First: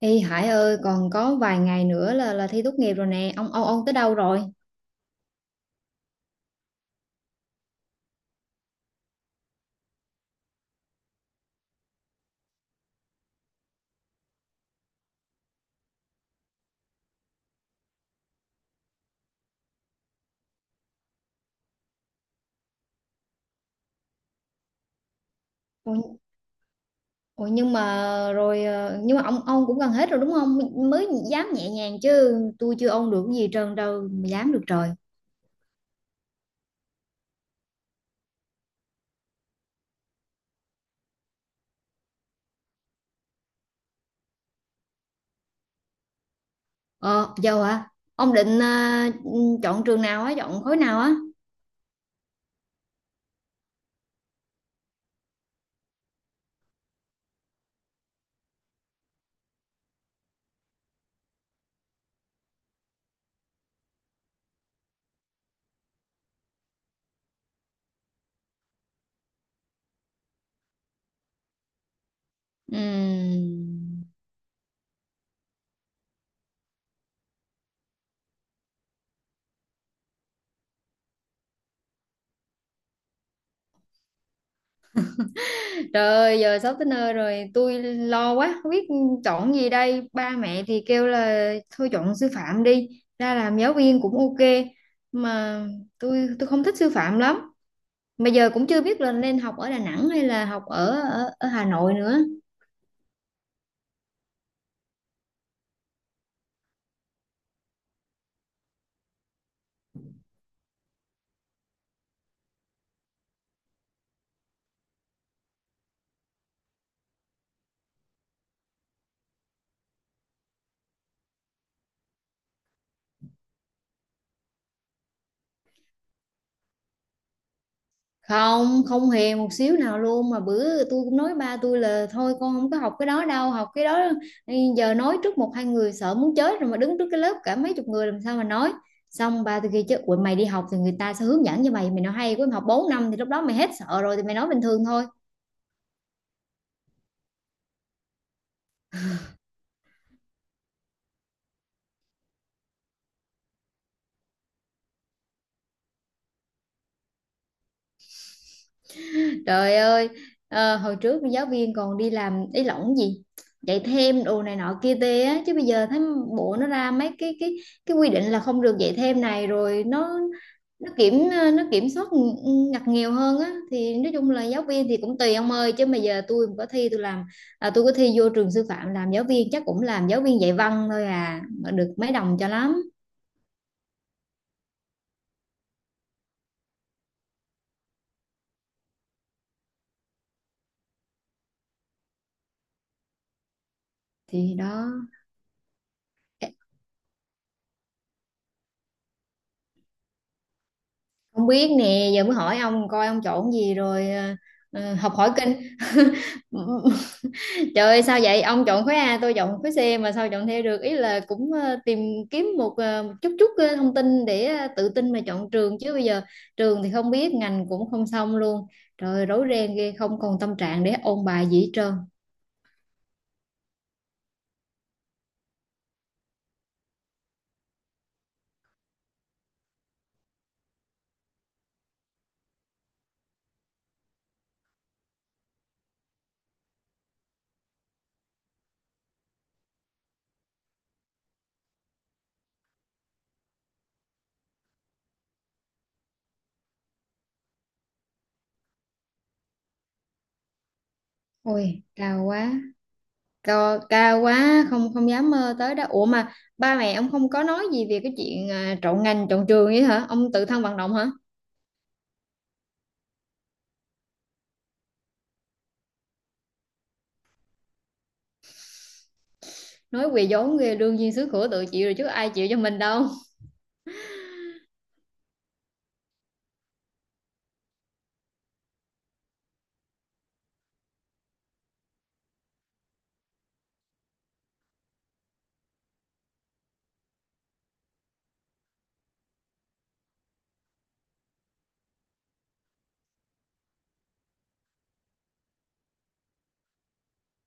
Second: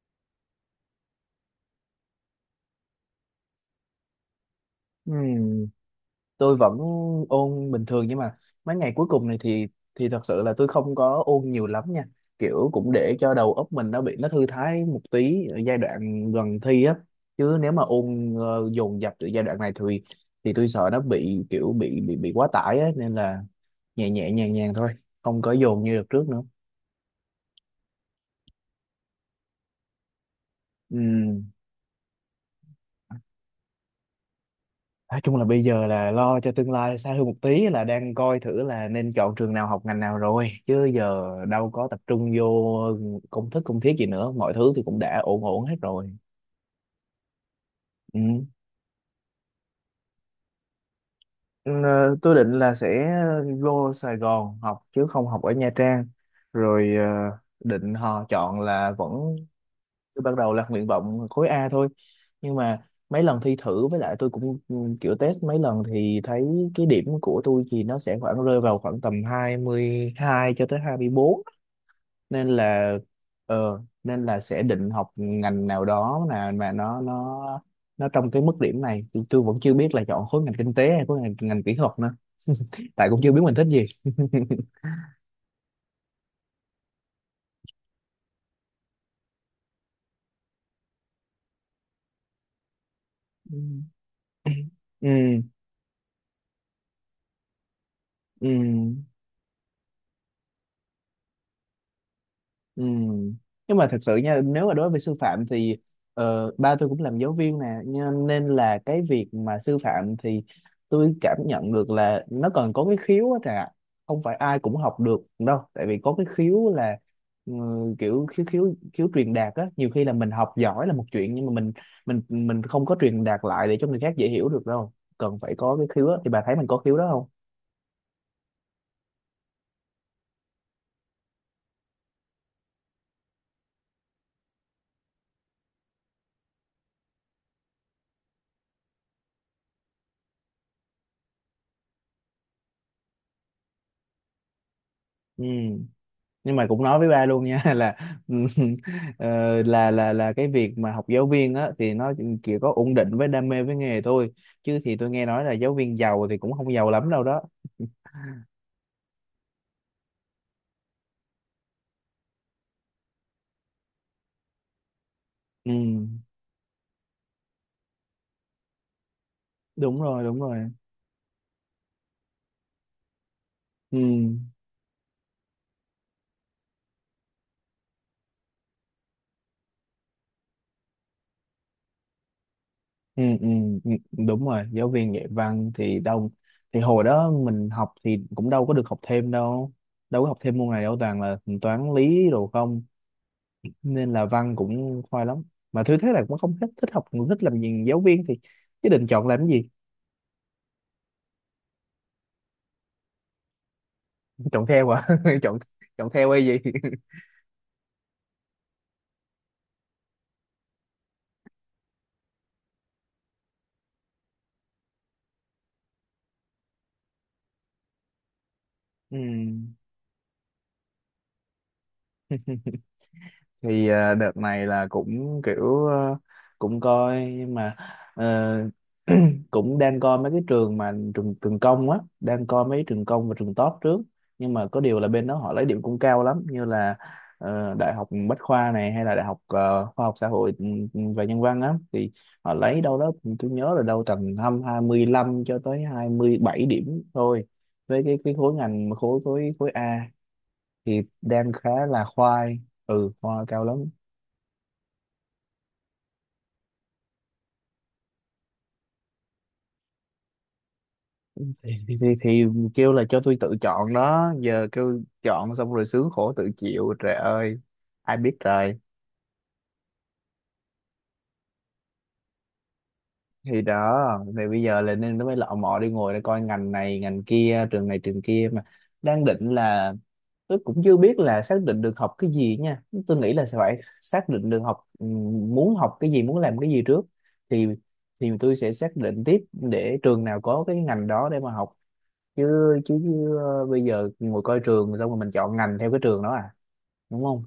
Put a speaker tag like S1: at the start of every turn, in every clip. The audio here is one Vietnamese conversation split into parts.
S1: Ê Hải ơi, còn có vài ngày nữa là thi tốt nghiệp rồi nè. Ông tới đâu rồi?
S2: Ừm, tôi vẫn ôn bình thường, nhưng mà mấy ngày cuối cùng này thì thật sự là tôi không có ôn nhiều lắm nha, kiểu cũng để cho đầu óc mình nó nó thư thái một tí ở giai đoạn gần thi á. Chứ nếu mà ôn dồn dập từ giai đoạn này thì tôi sợ nó bị kiểu bị quá tải á, nên là nhẹ nhẹ nhàng nhàng thôi, không có dồn như đợt
S1: Ủa,
S2: trước
S1: ủa, nhưng mà rồi nhưng mà ông cũng gần hết rồi đúng không? Mới
S2: nữa.
S1: dám nhẹ nhàng chứ tôi chưa ông được cái gì trơn đâu mà dám được trời.
S2: Nói chung là bây giờ là lo cho tương lai xa hơn một tí, là đang coi thử là nên chọn trường nào, học ngành nào rồi, chứ giờ đâu có tập trung vô công thức công thiết gì nữa, mọi thứ thì cũng đã ổn ổn hết rồi.
S1: Ờ, dâu hả?
S2: Ừ.
S1: Ông định chọn trường nào á, chọn khối nào á?
S2: Ừ, tôi định là sẽ vô Sài Gòn học chứ không học ở Nha Trang. Rồi định họ chọn là vẫn, tôi ban đầu là nguyện vọng khối A thôi, nhưng mà mấy lần thi thử với lại tôi cũng kiểu test mấy lần thì thấy cái điểm của tôi thì nó sẽ khoảng rơi vào khoảng tầm 22 cho tới hai mươi bốn, nên là
S1: Ừm.
S2: nên là sẽ định học ngành nào đó là mà nó trong cái mức điểm này. Tôi vẫn chưa biết là chọn khối ngành kinh tế hay ngành kỹ thuật nữa tại cũng chưa biết mình thích gì.
S1: Trời ơi, giờ sắp tới nơi rồi, tôi lo quá, không biết chọn gì đây. Ba mẹ thì kêu là thôi chọn sư phạm đi, ra làm giáo viên cũng ok.
S2: Ừ.
S1: Mà tôi không thích sư phạm lắm. Mà
S2: ừ
S1: giờ cũng chưa biết là nên học ở Đà Nẵng hay là học ở ở, ở Hà Nội nữa.
S2: Ừ. Nhưng mà thật sự nha, nếu mà đối với sư phạm thì ba tôi cũng làm giáo viên nè nhưng- nên là cái việc mà sư phạm thì tôi cảm nhận được là nó còn có cái khiếu á trà, không phải ai cũng học được đâu, tại vì có cái khiếu là ừ, kiểu khiếu khiếu khiếu truyền đạt á. Nhiều khi là mình học giỏi là một chuyện, nhưng mà mình mình không có truyền đạt lại để cho người khác dễ hiểu được đâu, cần phải có cái khiếu á. Thì bà thấy mình có khiếu đó không?
S1: Không không hề một xíu nào luôn, mà bữa tôi cũng nói ba tôi là thôi con không có học cái đó đâu, học cái đó giờ nói trước một hai người sợ muốn chết rồi, mà đứng trước cái lớp cả mấy chục người làm sao mà nói. Xong ba tôi kêu chứ: "Ủa, mày đi học thì người ta sẽ hướng dẫn cho mày mày nói hay quá, mày học 4 năm thì lúc đó mày hết sợ rồi thì mày nói bình thường thôi."
S2: Ừ, nhưng mà cũng nói với ba luôn nha, là ờ, là cái việc mà học giáo viên á thì nó chỉ có ổn định với đam mê với nghề thôi, chứ thì tôi nghe nói là giáo viên giàu thì cũng không giàu lắm đâu đó.
S1: Trời ơi, hồi trước giáo viên còn đi làm ý lỏng gì, dạy thêm đồ này nọ kia tê á, chứ bây
S2: Ừ,
S1: giờ thấy bộ nó ra mấy cái quy định là không được dạy thêm này, rồi
S2: đúng
S1: nó
S2: rồi, đúng rồi.
S1: nó nó kiểm soát ngặt nghèo hơn á. Thì
S2: ừ
S1: nói chung là giáo viên thì cũng tùy ông ơi, chứ mà giờ tôi mà có thi, tôi có thi vô trường sư phạm làm giáo viên chắc cũng làm giáo viên dạy văn thôi, à mà được mấy đồng cho lắm.
S2: ừ ừ ừ, đúng rồi, giáo viên dạy văn thì đâu, thì hồi đó mình học thì cũng đâu có được học thêm đâu, đâu có học thêm môn này đâu, toàn là toán lý đồ không, nên là
S1: Thì
S2: văn
S1: đó.
S2: cũng khoai lắm. Mà thứ thế là cũng không thích, thích học thích làm gì giáo viên, thì chứ định chọn làm cái gì?
S1: Không biết nè, giờ mới hỏi ông coi ông chọn gì rồi
S2: Chọn theo à?
S1: học hỏi kinh.
S2: Chọn, chọn theo hay gì?
S1: Trời ơi sao vậy? Ông chọn khối A, tôi chọn khối C mà sao chọn theo được? Ý là cũng tìm kiếm một một chút chút thông tin để tự tin mà chọn trường, chứ bây giờ trường thì không biết, ngành cũng không xong luôn. Trời
S2: Ừ.
S1: ơi, rối ren ghê, không còn tâm trạng để ôn bài gì hết trơn.
S2: Thì đợt này là cũng kiểu cũng coi nhưng mà ờ, cũng đang coi mấy cái trường mà trường trường công á, đang coi mấy trường công và trường top trước. Nhưng mà có điều là bên đó họ lấy điểm cũng cao lắm, như là đại học Bách khoa này, hay là đại học khoa học xã hội và nhân văn á, thì họ lấy đâu đó tôi nhớ là đâu tầm hăm 25 cho tới 27 điểm thôi, với cái khối ngành khối khối khối A thì đang khá
S1: Ôi,
S2: là
S1: cao quá.
S2: khoai. Ừ, khoai, cao
S1: Cao,
S2: lắm.
S1: cao quá, không không dám mơ tới đó. Ủa mà ba mẹ ông không có nói gì về cái chuyện chọn ngành, chọn trường vậy hả? Ông tự thân vận động hả?
S2: Thì kêu là cho tôi tự chọn đó, giờ kêu chọn xong rồi sướng khổ tự chịu, trời ơi, ai biết trời.
S1: Nói quỳ vốn ghê, đương nhiên xứ khổ tự chịu rồi chứ ai chịu cho mình đâu.
S2: Thì đó, thì bây giờ là nên nó mới lọ mọ đi ngồi để coi ngành này ngành kia, trường này trường kia mà. Đang định là tôi cũng chưa biết là xác định được học cái gì nha, tôi nghĩ là sẽ phải xác định được học muốn học cái gì, muốn làm cái gì trước, thì tôi sẽ xác định tiếp để trường nào có cái ngành đó để mà học. Chứ chứ, chứ ờ, bây giờ ngồi coi trường xong rồi mình chọn ngành theo cái trường đó à? Đúng không?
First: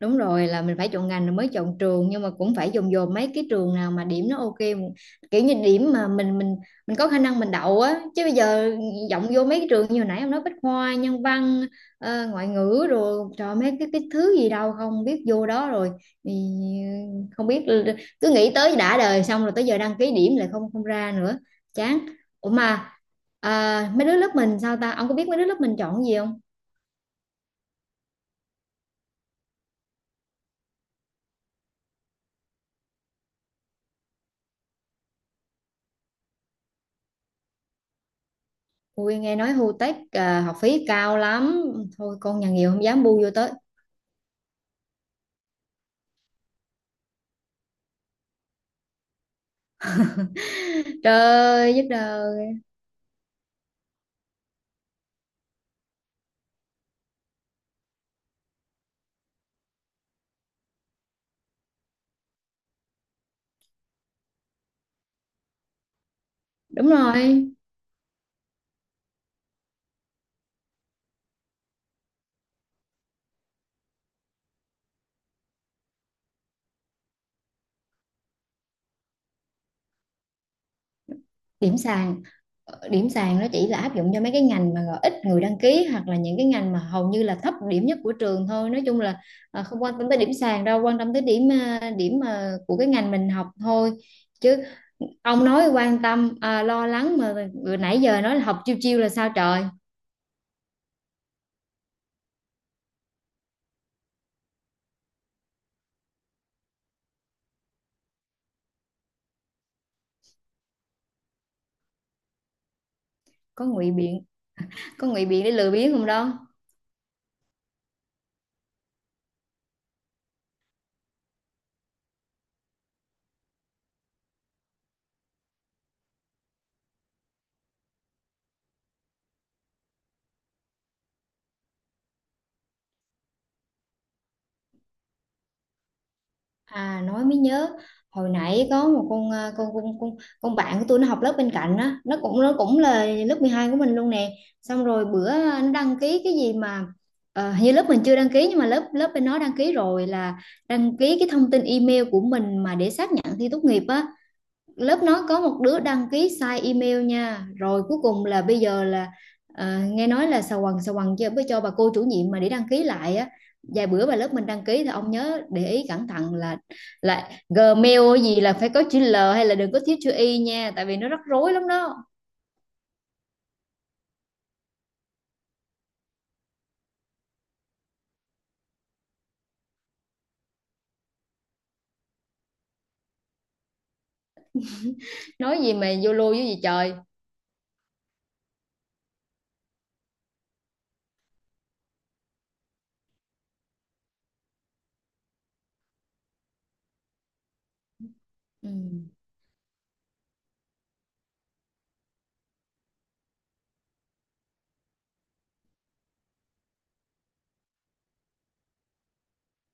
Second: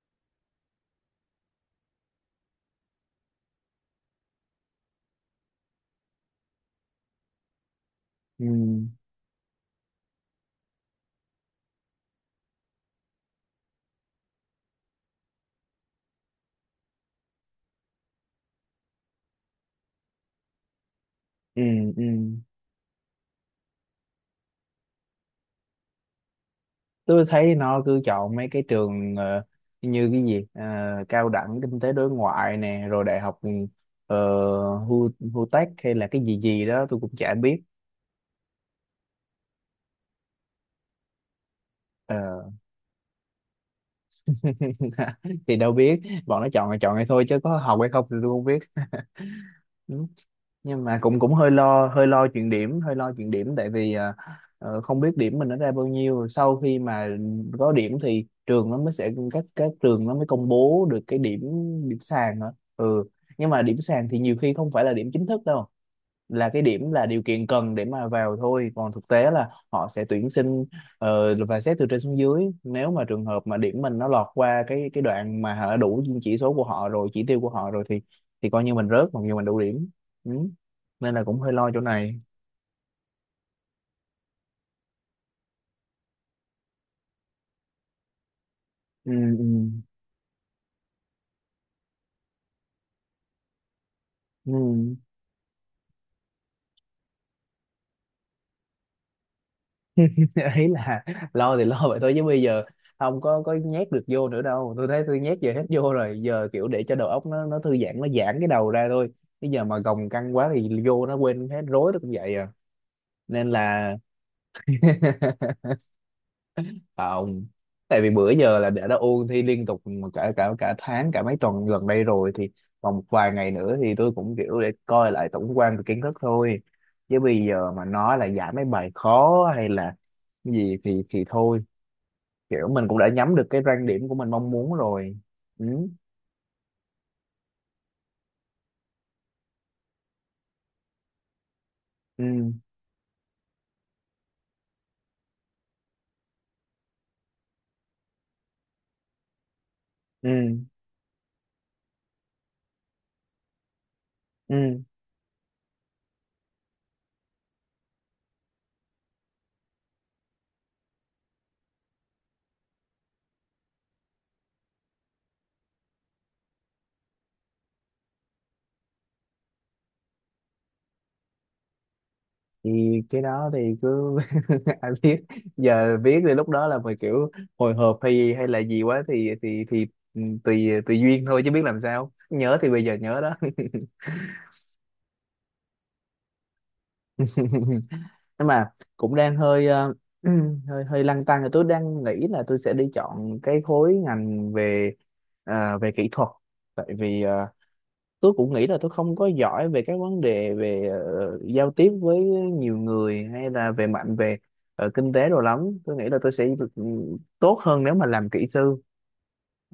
S1: Đúng rồi, là mình phải chọn ngành rồi mới chọn trường, nhưng mà cũng phải dồn dồn mấy cái trường nào mà điểm nó ok, kiểu như điểm mà mình có khả năng mình đậu á. Chứ bây
S2: ừ
S1: giờ vọng vô mấy cái trường như hồi nãy ông nói Bách Khoa, nhân văn, ngoại ngữ rồi trời, mấy cái thứ gì đâu không biết, vô đó rồi thì không biết, cứ nghĩ tới đã đời xong rồi tới giờ đăng ký điểm lại không không ra nữa.
S2: ừ
S1: Chán.
S2: ừ.
S1: Ủa mà mấy đứa lớp mình sao ta, ông có biết mấy đứa lớp mình chọn gì không?
S2: Tôi thấy nó cứ chọn mấy cái trường như cái gì, ờ, cao đẳng kinh tế đối ngoại nè, rồi đại học ờ, Hu Hu Tech hay là cái gì gì đó, tôi cũng chả biết.
S1: Ui nghe nói Hu Tech à, học phí cao lắm. Thôi con
S2: Ờ,
S1: nhà nghèo không dám bu vô tới.
S2: thì đâu biết, bọn nó chọn là chọn hay thôi chứ có học hay không thì tôi không biết. Nhưng mà cũng
S1: Trời
S2: cũng hơi
S1: ơi giúp
S2: lo,
S1: đời.
S2: hơi lo chuyện điểm, tại vì không biết điểm mình nó ra bao nhiêu. Sau khi mà có điểm thì trường nó mới sẽ, các trường nó mới công bố được cái điểm, điểm sàn hả. Ừ, nhưng mà điểm sàn thì nhiều khi không phải là điểm chính thức đâu, là cái
S1: Đúng
S2: điểm là điều
S1: rồi.
S2: kiện cần để mà vào thôi, còn thực tế là họ sẽ tuyển sinh và xét từ trên xuống dưới. Nếu mà trường hợp mà điểm mình nó lọt qua cái đoạn mà họ đã đủ chỉ số của họ rồi, chỉ tiêu của họ rồi, thì coi như mình rớt, còn như mình đủ điểm. Ừ. Nên là cũng hơi lo
S1: Điểm
S2: chỗ này.
S1: sàn. Ờ, điểm sàn nó chỉ là áp dụng cho mấy cái ngành mà gọi ít người đăng ký, hoặc là những cái ngành mà hầu như là thấp điểm nhất của trường thôi. Nói chung
S2: ừ,
S1: là
S2: ừ,
S1: không quan tâm tới điểm sàn đâu, quan tâm tới điểm à, điểm à, của cái ngành mình học thôi. Chứ
S2: ừ.
S1: ông nói quan tâm à, lo lắng mà nãy giờ nói là học chiêu chiêu là sao trời.
S2: Ý là lo thì lo vậy thôi chứ bây giờ không có nhét được vô nữa đâu, tôi thấy tôi nhét giờ hết vô rồi, giờ kiểu để cho đầu óc nó thư giãn, nó giãn cái đầu ra thôi. Bây giờ mà gồng căng quá thì vô nó quên hết rối nó cũng vậy à, nên
S1: Có ngụy
S2: là
S1: biện. Có ngụy biện để lừa biếng không đó.
S2: không, tại vì bữa giờ là đã ôn thi liên tục mà cả cả cả tháng, cả mấy tuần gần đây rồi, thì còn một vài ngày nữa thì tôi cũng kiểu để coi lại tổng quan về kiến thức thôi, chứ bây giờ mà nói là giải mấy bài khó hay là gì thì thôi, kiểu mình cũng đã nhắm được cái rang điểm của mình mong muốn rồi. ừ
S1: À nói mới nhớ, hồi nãy có một con à, con con bạn của tôi nó học lớp bên cạnh á,
S2: ừ
S1: nó cũng là lớp 12 của mình luôn nè. Xong rồi bữa nó đăng ký cái gì mà hình như lớp mình chưa đăng ký, nhưng mà lớp lớp bên nó đăng ký rồi, là
S2: ừ
S1: đăng ký cái thông tin email của mình mà để xác nhận thi tốt nghiệp á.
S2: ừ.
S1: Lớp nó có một đứa đăng ký sai email nha, rồi cuối cùng là bây giờ là nghe nói là xà quần cho với cho bà cô chủ nhiệm mà để đăng ký lại á. Vài bữa bà lớp mình đăng ký thì ông nhớ để ý cẩn thận là Gmail gì là phải có chữ L hay là đừng có thiếu chữ Y nha, tại vì nó rắc rối lắm đó.
S2: Thì cái đó thì cứ ai biết, giờ viết thì lúc đó là mình kiểu hồi hộp hay gì, hay là gì quá thì ừ, tùy tùy duyên thôi, chứ biết làm sao, nhớ thì bây giờ nhớ đó.
S1: Nói gì mà vô lô với gì trời.
S2: Nhưng mà cũng đang hơi hơi hơi lăn tăn là tôi đang nghĩ là tôi sẽ đi chọn cái khối ngành về về kỹ thuật, tại vì tôi cũng nghĩ
S1: Ừ.
S2: là tôi không có giỏi về các vấn đề về giao tiếp với nhiều người, hay là về mạnh về kinh tế đồ lắm. Tôi nghĩ là tôi sẽ được, ừ, tốt hơn nếu mà làm kỹ sư,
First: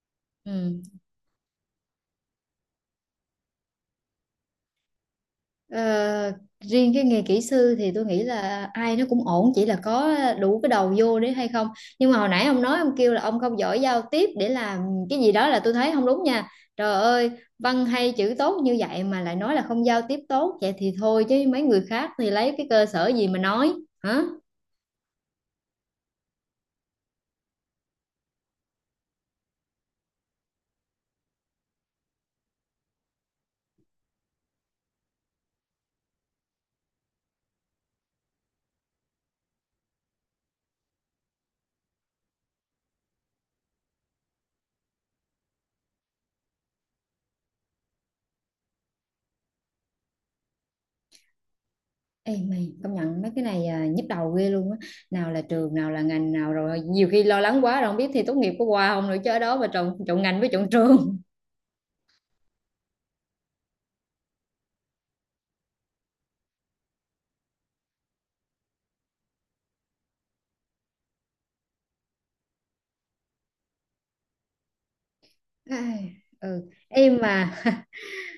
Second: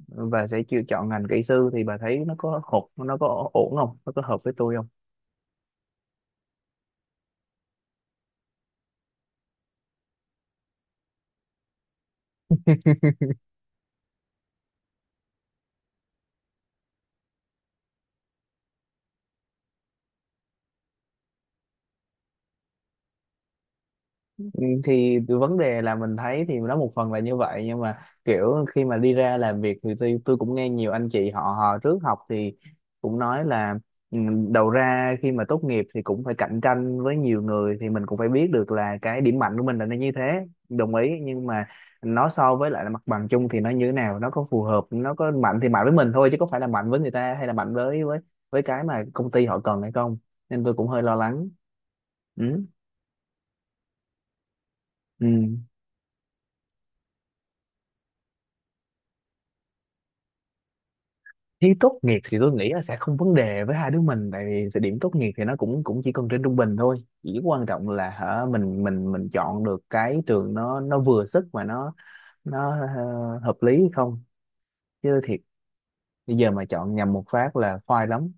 S2: và sẽ chịu
S1: Ừ.
S2: chọn ngành kỹ sư. Thì bà thấy nó có hột, nó có ổn không, nó có hợp với tôi không?
S1: Ờ, riêng cái nghề kỹ sư thì tôi nghĩ là ai nó cũng ổn, chỉ là có đủ cái đầu vô đấy hay không. Nhưng mà hồi nãy ông nói ông kêu là ông không giỏi giao tiếp để làm cái gì đó là tôi thấy không đúng nha. Trời ơi, văn hay chữ tốt như vậy mà lại nói là không giao tiếp tốt, vậy thì thôi chứ mấy người khác thì lấy cái cơ sở gì mà nói hả?
S2: Ừ, thì cái vấn đề là mình thấy thì nó một phần là như vậy, nhưng mà kiểu khi mà đi ra làm việc thì tôi cũng nghe nhiều anh chị họ, họ trước học thì cũng nói là ừ, đầu ra khi mà tốt nghiệp thì cũng phải cạnh tranh với nhiều người, thì mình cũng phải biết được là cái điểm mạnh của mình là nó như thế, đồng ý, nhưng mà nó so với lại là mặt bằng chung thì nó như thế nào, nó có phù hợp, nó có mạnh thì mạnh với mình thôi, chứ có phải là mạnh với người ta hay là mạnh với với cái mà công ty họ cần hay không. Nên tôi cũng hơi lo lắng.
S1: Ê
S2: Ừ.
S1: mày công nhận mấy cái này à, nhức đầu ghê luôn á,
S2: Ừ.
S1: nào là trường nào là ngành nào, rồi nhiều khi lo lắng quá rồi không biết thi tốt nghiệp có qua không nữa, chứ ở đó mà trộn trộn ngành với trộn trường.
S2: Thi tốt nghiệp thì tôi nghĩ là sẽ không vấn đề với hai đứa mình, tại vì thời điểm tốt nghiệp thì nó cũng cũng chỉ cần trên trung bình thôi. Chỉ quan trọng là hả, mình chọn được cái trường nó vừa sức mà nó nó hợp lý hay không, chứ thiệt
S1: Ai,
S2: bây giờ mà
S1: ừ
S2: chọn nhầm
S1: em
S2: một phát
S1: mà
S2: là khoai lắm.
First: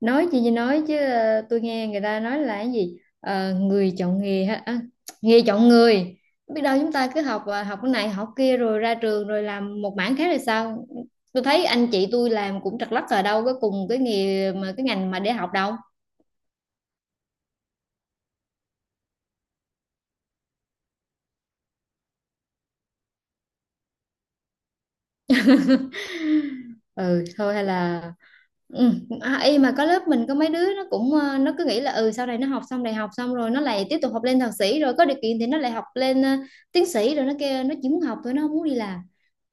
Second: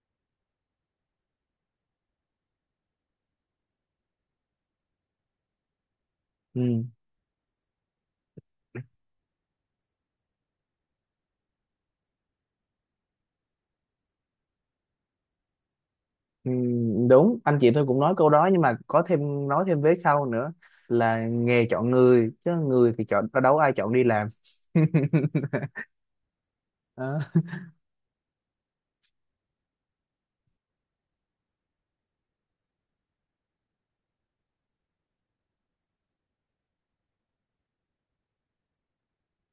S1: nói gì thì nói, chứ tôi nghe người ta nói là cái gì, ờ, người chọn nghề ha nghề chọn người. Biết đâu
S2: Ừ.
S1: chúng ta cứ học học cái này học kia rồi ra trường rồi làm một mảng khác là sao. Tôi thấy anh chị tôi làm cũng trật lất ở đâu có cùng cái nghề mà cái ngành mà để học đâu.
S2: Ừ, đúng, anh chị tôi cũng nói câu đó, nhưng mà có thêm nói thêm vế sau nữa, là nghề chọn người chứ người thì chọn đâu, ai chọn đi làm. Đó.
S1: Ừ thôi hay là ừ. Y mà có lớp mình có mấy đứa nó cũng nó cứ nghĩ là ừ sau này nó học xong đại học xong rồi nó lại tiếp tục học lên thạc sĩ, rồi có điều kiện thì nó lại học lên tiến sĩ, rồi nó kêu nó chỉ muốn học thôi nó không muốn đi làm.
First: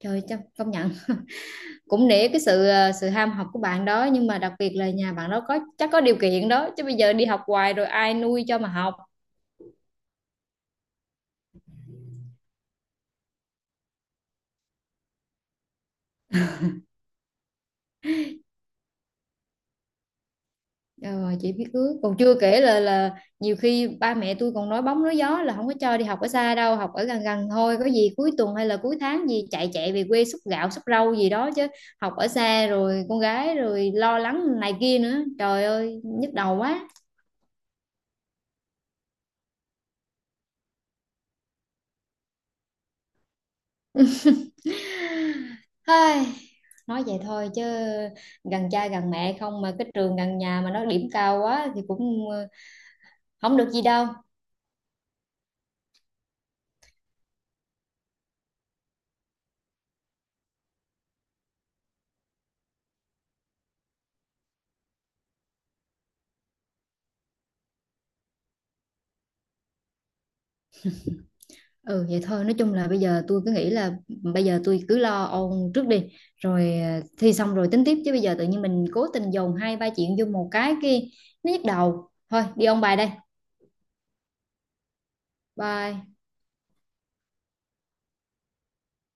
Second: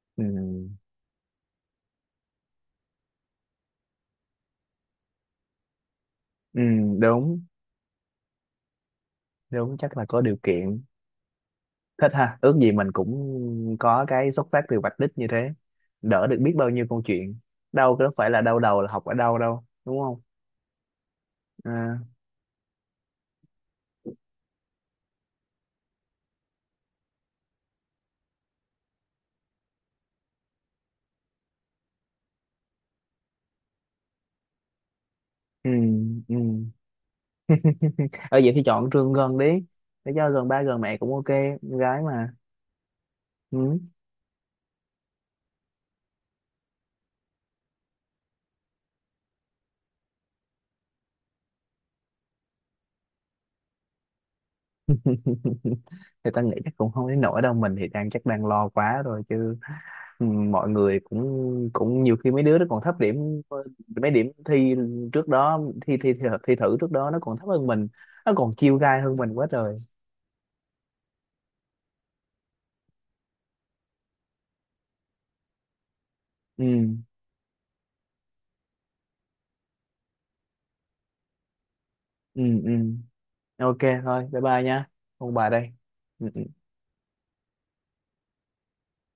S1: Trời chắc
S2: Ừ.
S1: công nhận, cũng nể cái sự sự ham học của bạn đó, nhưng mà đặc biệt là nhà bạn đó có chắc có điều kiện
S2: Ừ,
S1: đó, chứ bây giờ đi
S2: đúng,
S1: học hoài rồi ai nuôi cho mà học.
S2: chắc là có điều kiện. Thích ha, ước gì mình cũng có cái xuất phát từ vạch đích như thế, đỡ được biết bao nhiêu câu chuyện, đâu có phải là đau đầu là học ở đâu đâu, đúng không?
S1: Ờ, chỉ biết
S2: à,
S1: ước còn chưa kể là nhiều khi ba mẹ tôi còn nói bóng nói gió là không có cho đi học ở xa đâu, học ở gần gần thôi, có gì cuối tuần hay là cuối tháng gì chạy chạy về quê xúc gạo xúc rau gì đó, chứ học ở xa rồi con gái rồi lo lắng này kia nữa trời
S2: ừ,
S1: ơi nhức
S2: ừ.
S1: đầu quá.
S2: Ở vậy thì chọn trường gần đi, để cho gần ba gần mẹ cũng ok, con gái mà. Ừ.
S1: Ai, nói vậy thôi chứ gần cha gần mẹ không mà cái trường gần nhà mà nó điểm cao quá thì cũng không được gì đâu.
S2: Thì ta nghĩ chắc cũng không đến nỗi đâu, mình thì đang chắc đang lo quá rồi chứ. Ừ, mọi người cũng cũng nhiều khi mấy đứa nó còn thấp điểm, mấy điểm thi trước đó, thi thử trước đó nó còn thấp hơn mình, nó còn chiêu gai hơn mình quá trời.
S1: Ừ vậy thôi, nói chung là bây giờ tôi cứ nghĩ là bây giờ tôi cứ lo ôn trước đi,
S2: ừ
S1: rồi thi xong rồi tính tiếp, chứ bây giờ tự nhiên mình cố tình dồn hai ba chuyện vô một cái kia nó nhức đầu thôi. Đi
S2: ừ.
S1: ôn bài đây.
S2: Ok, thôi, bye bye nha, ông bà đây.
S1: Bye.
S2: Ừ.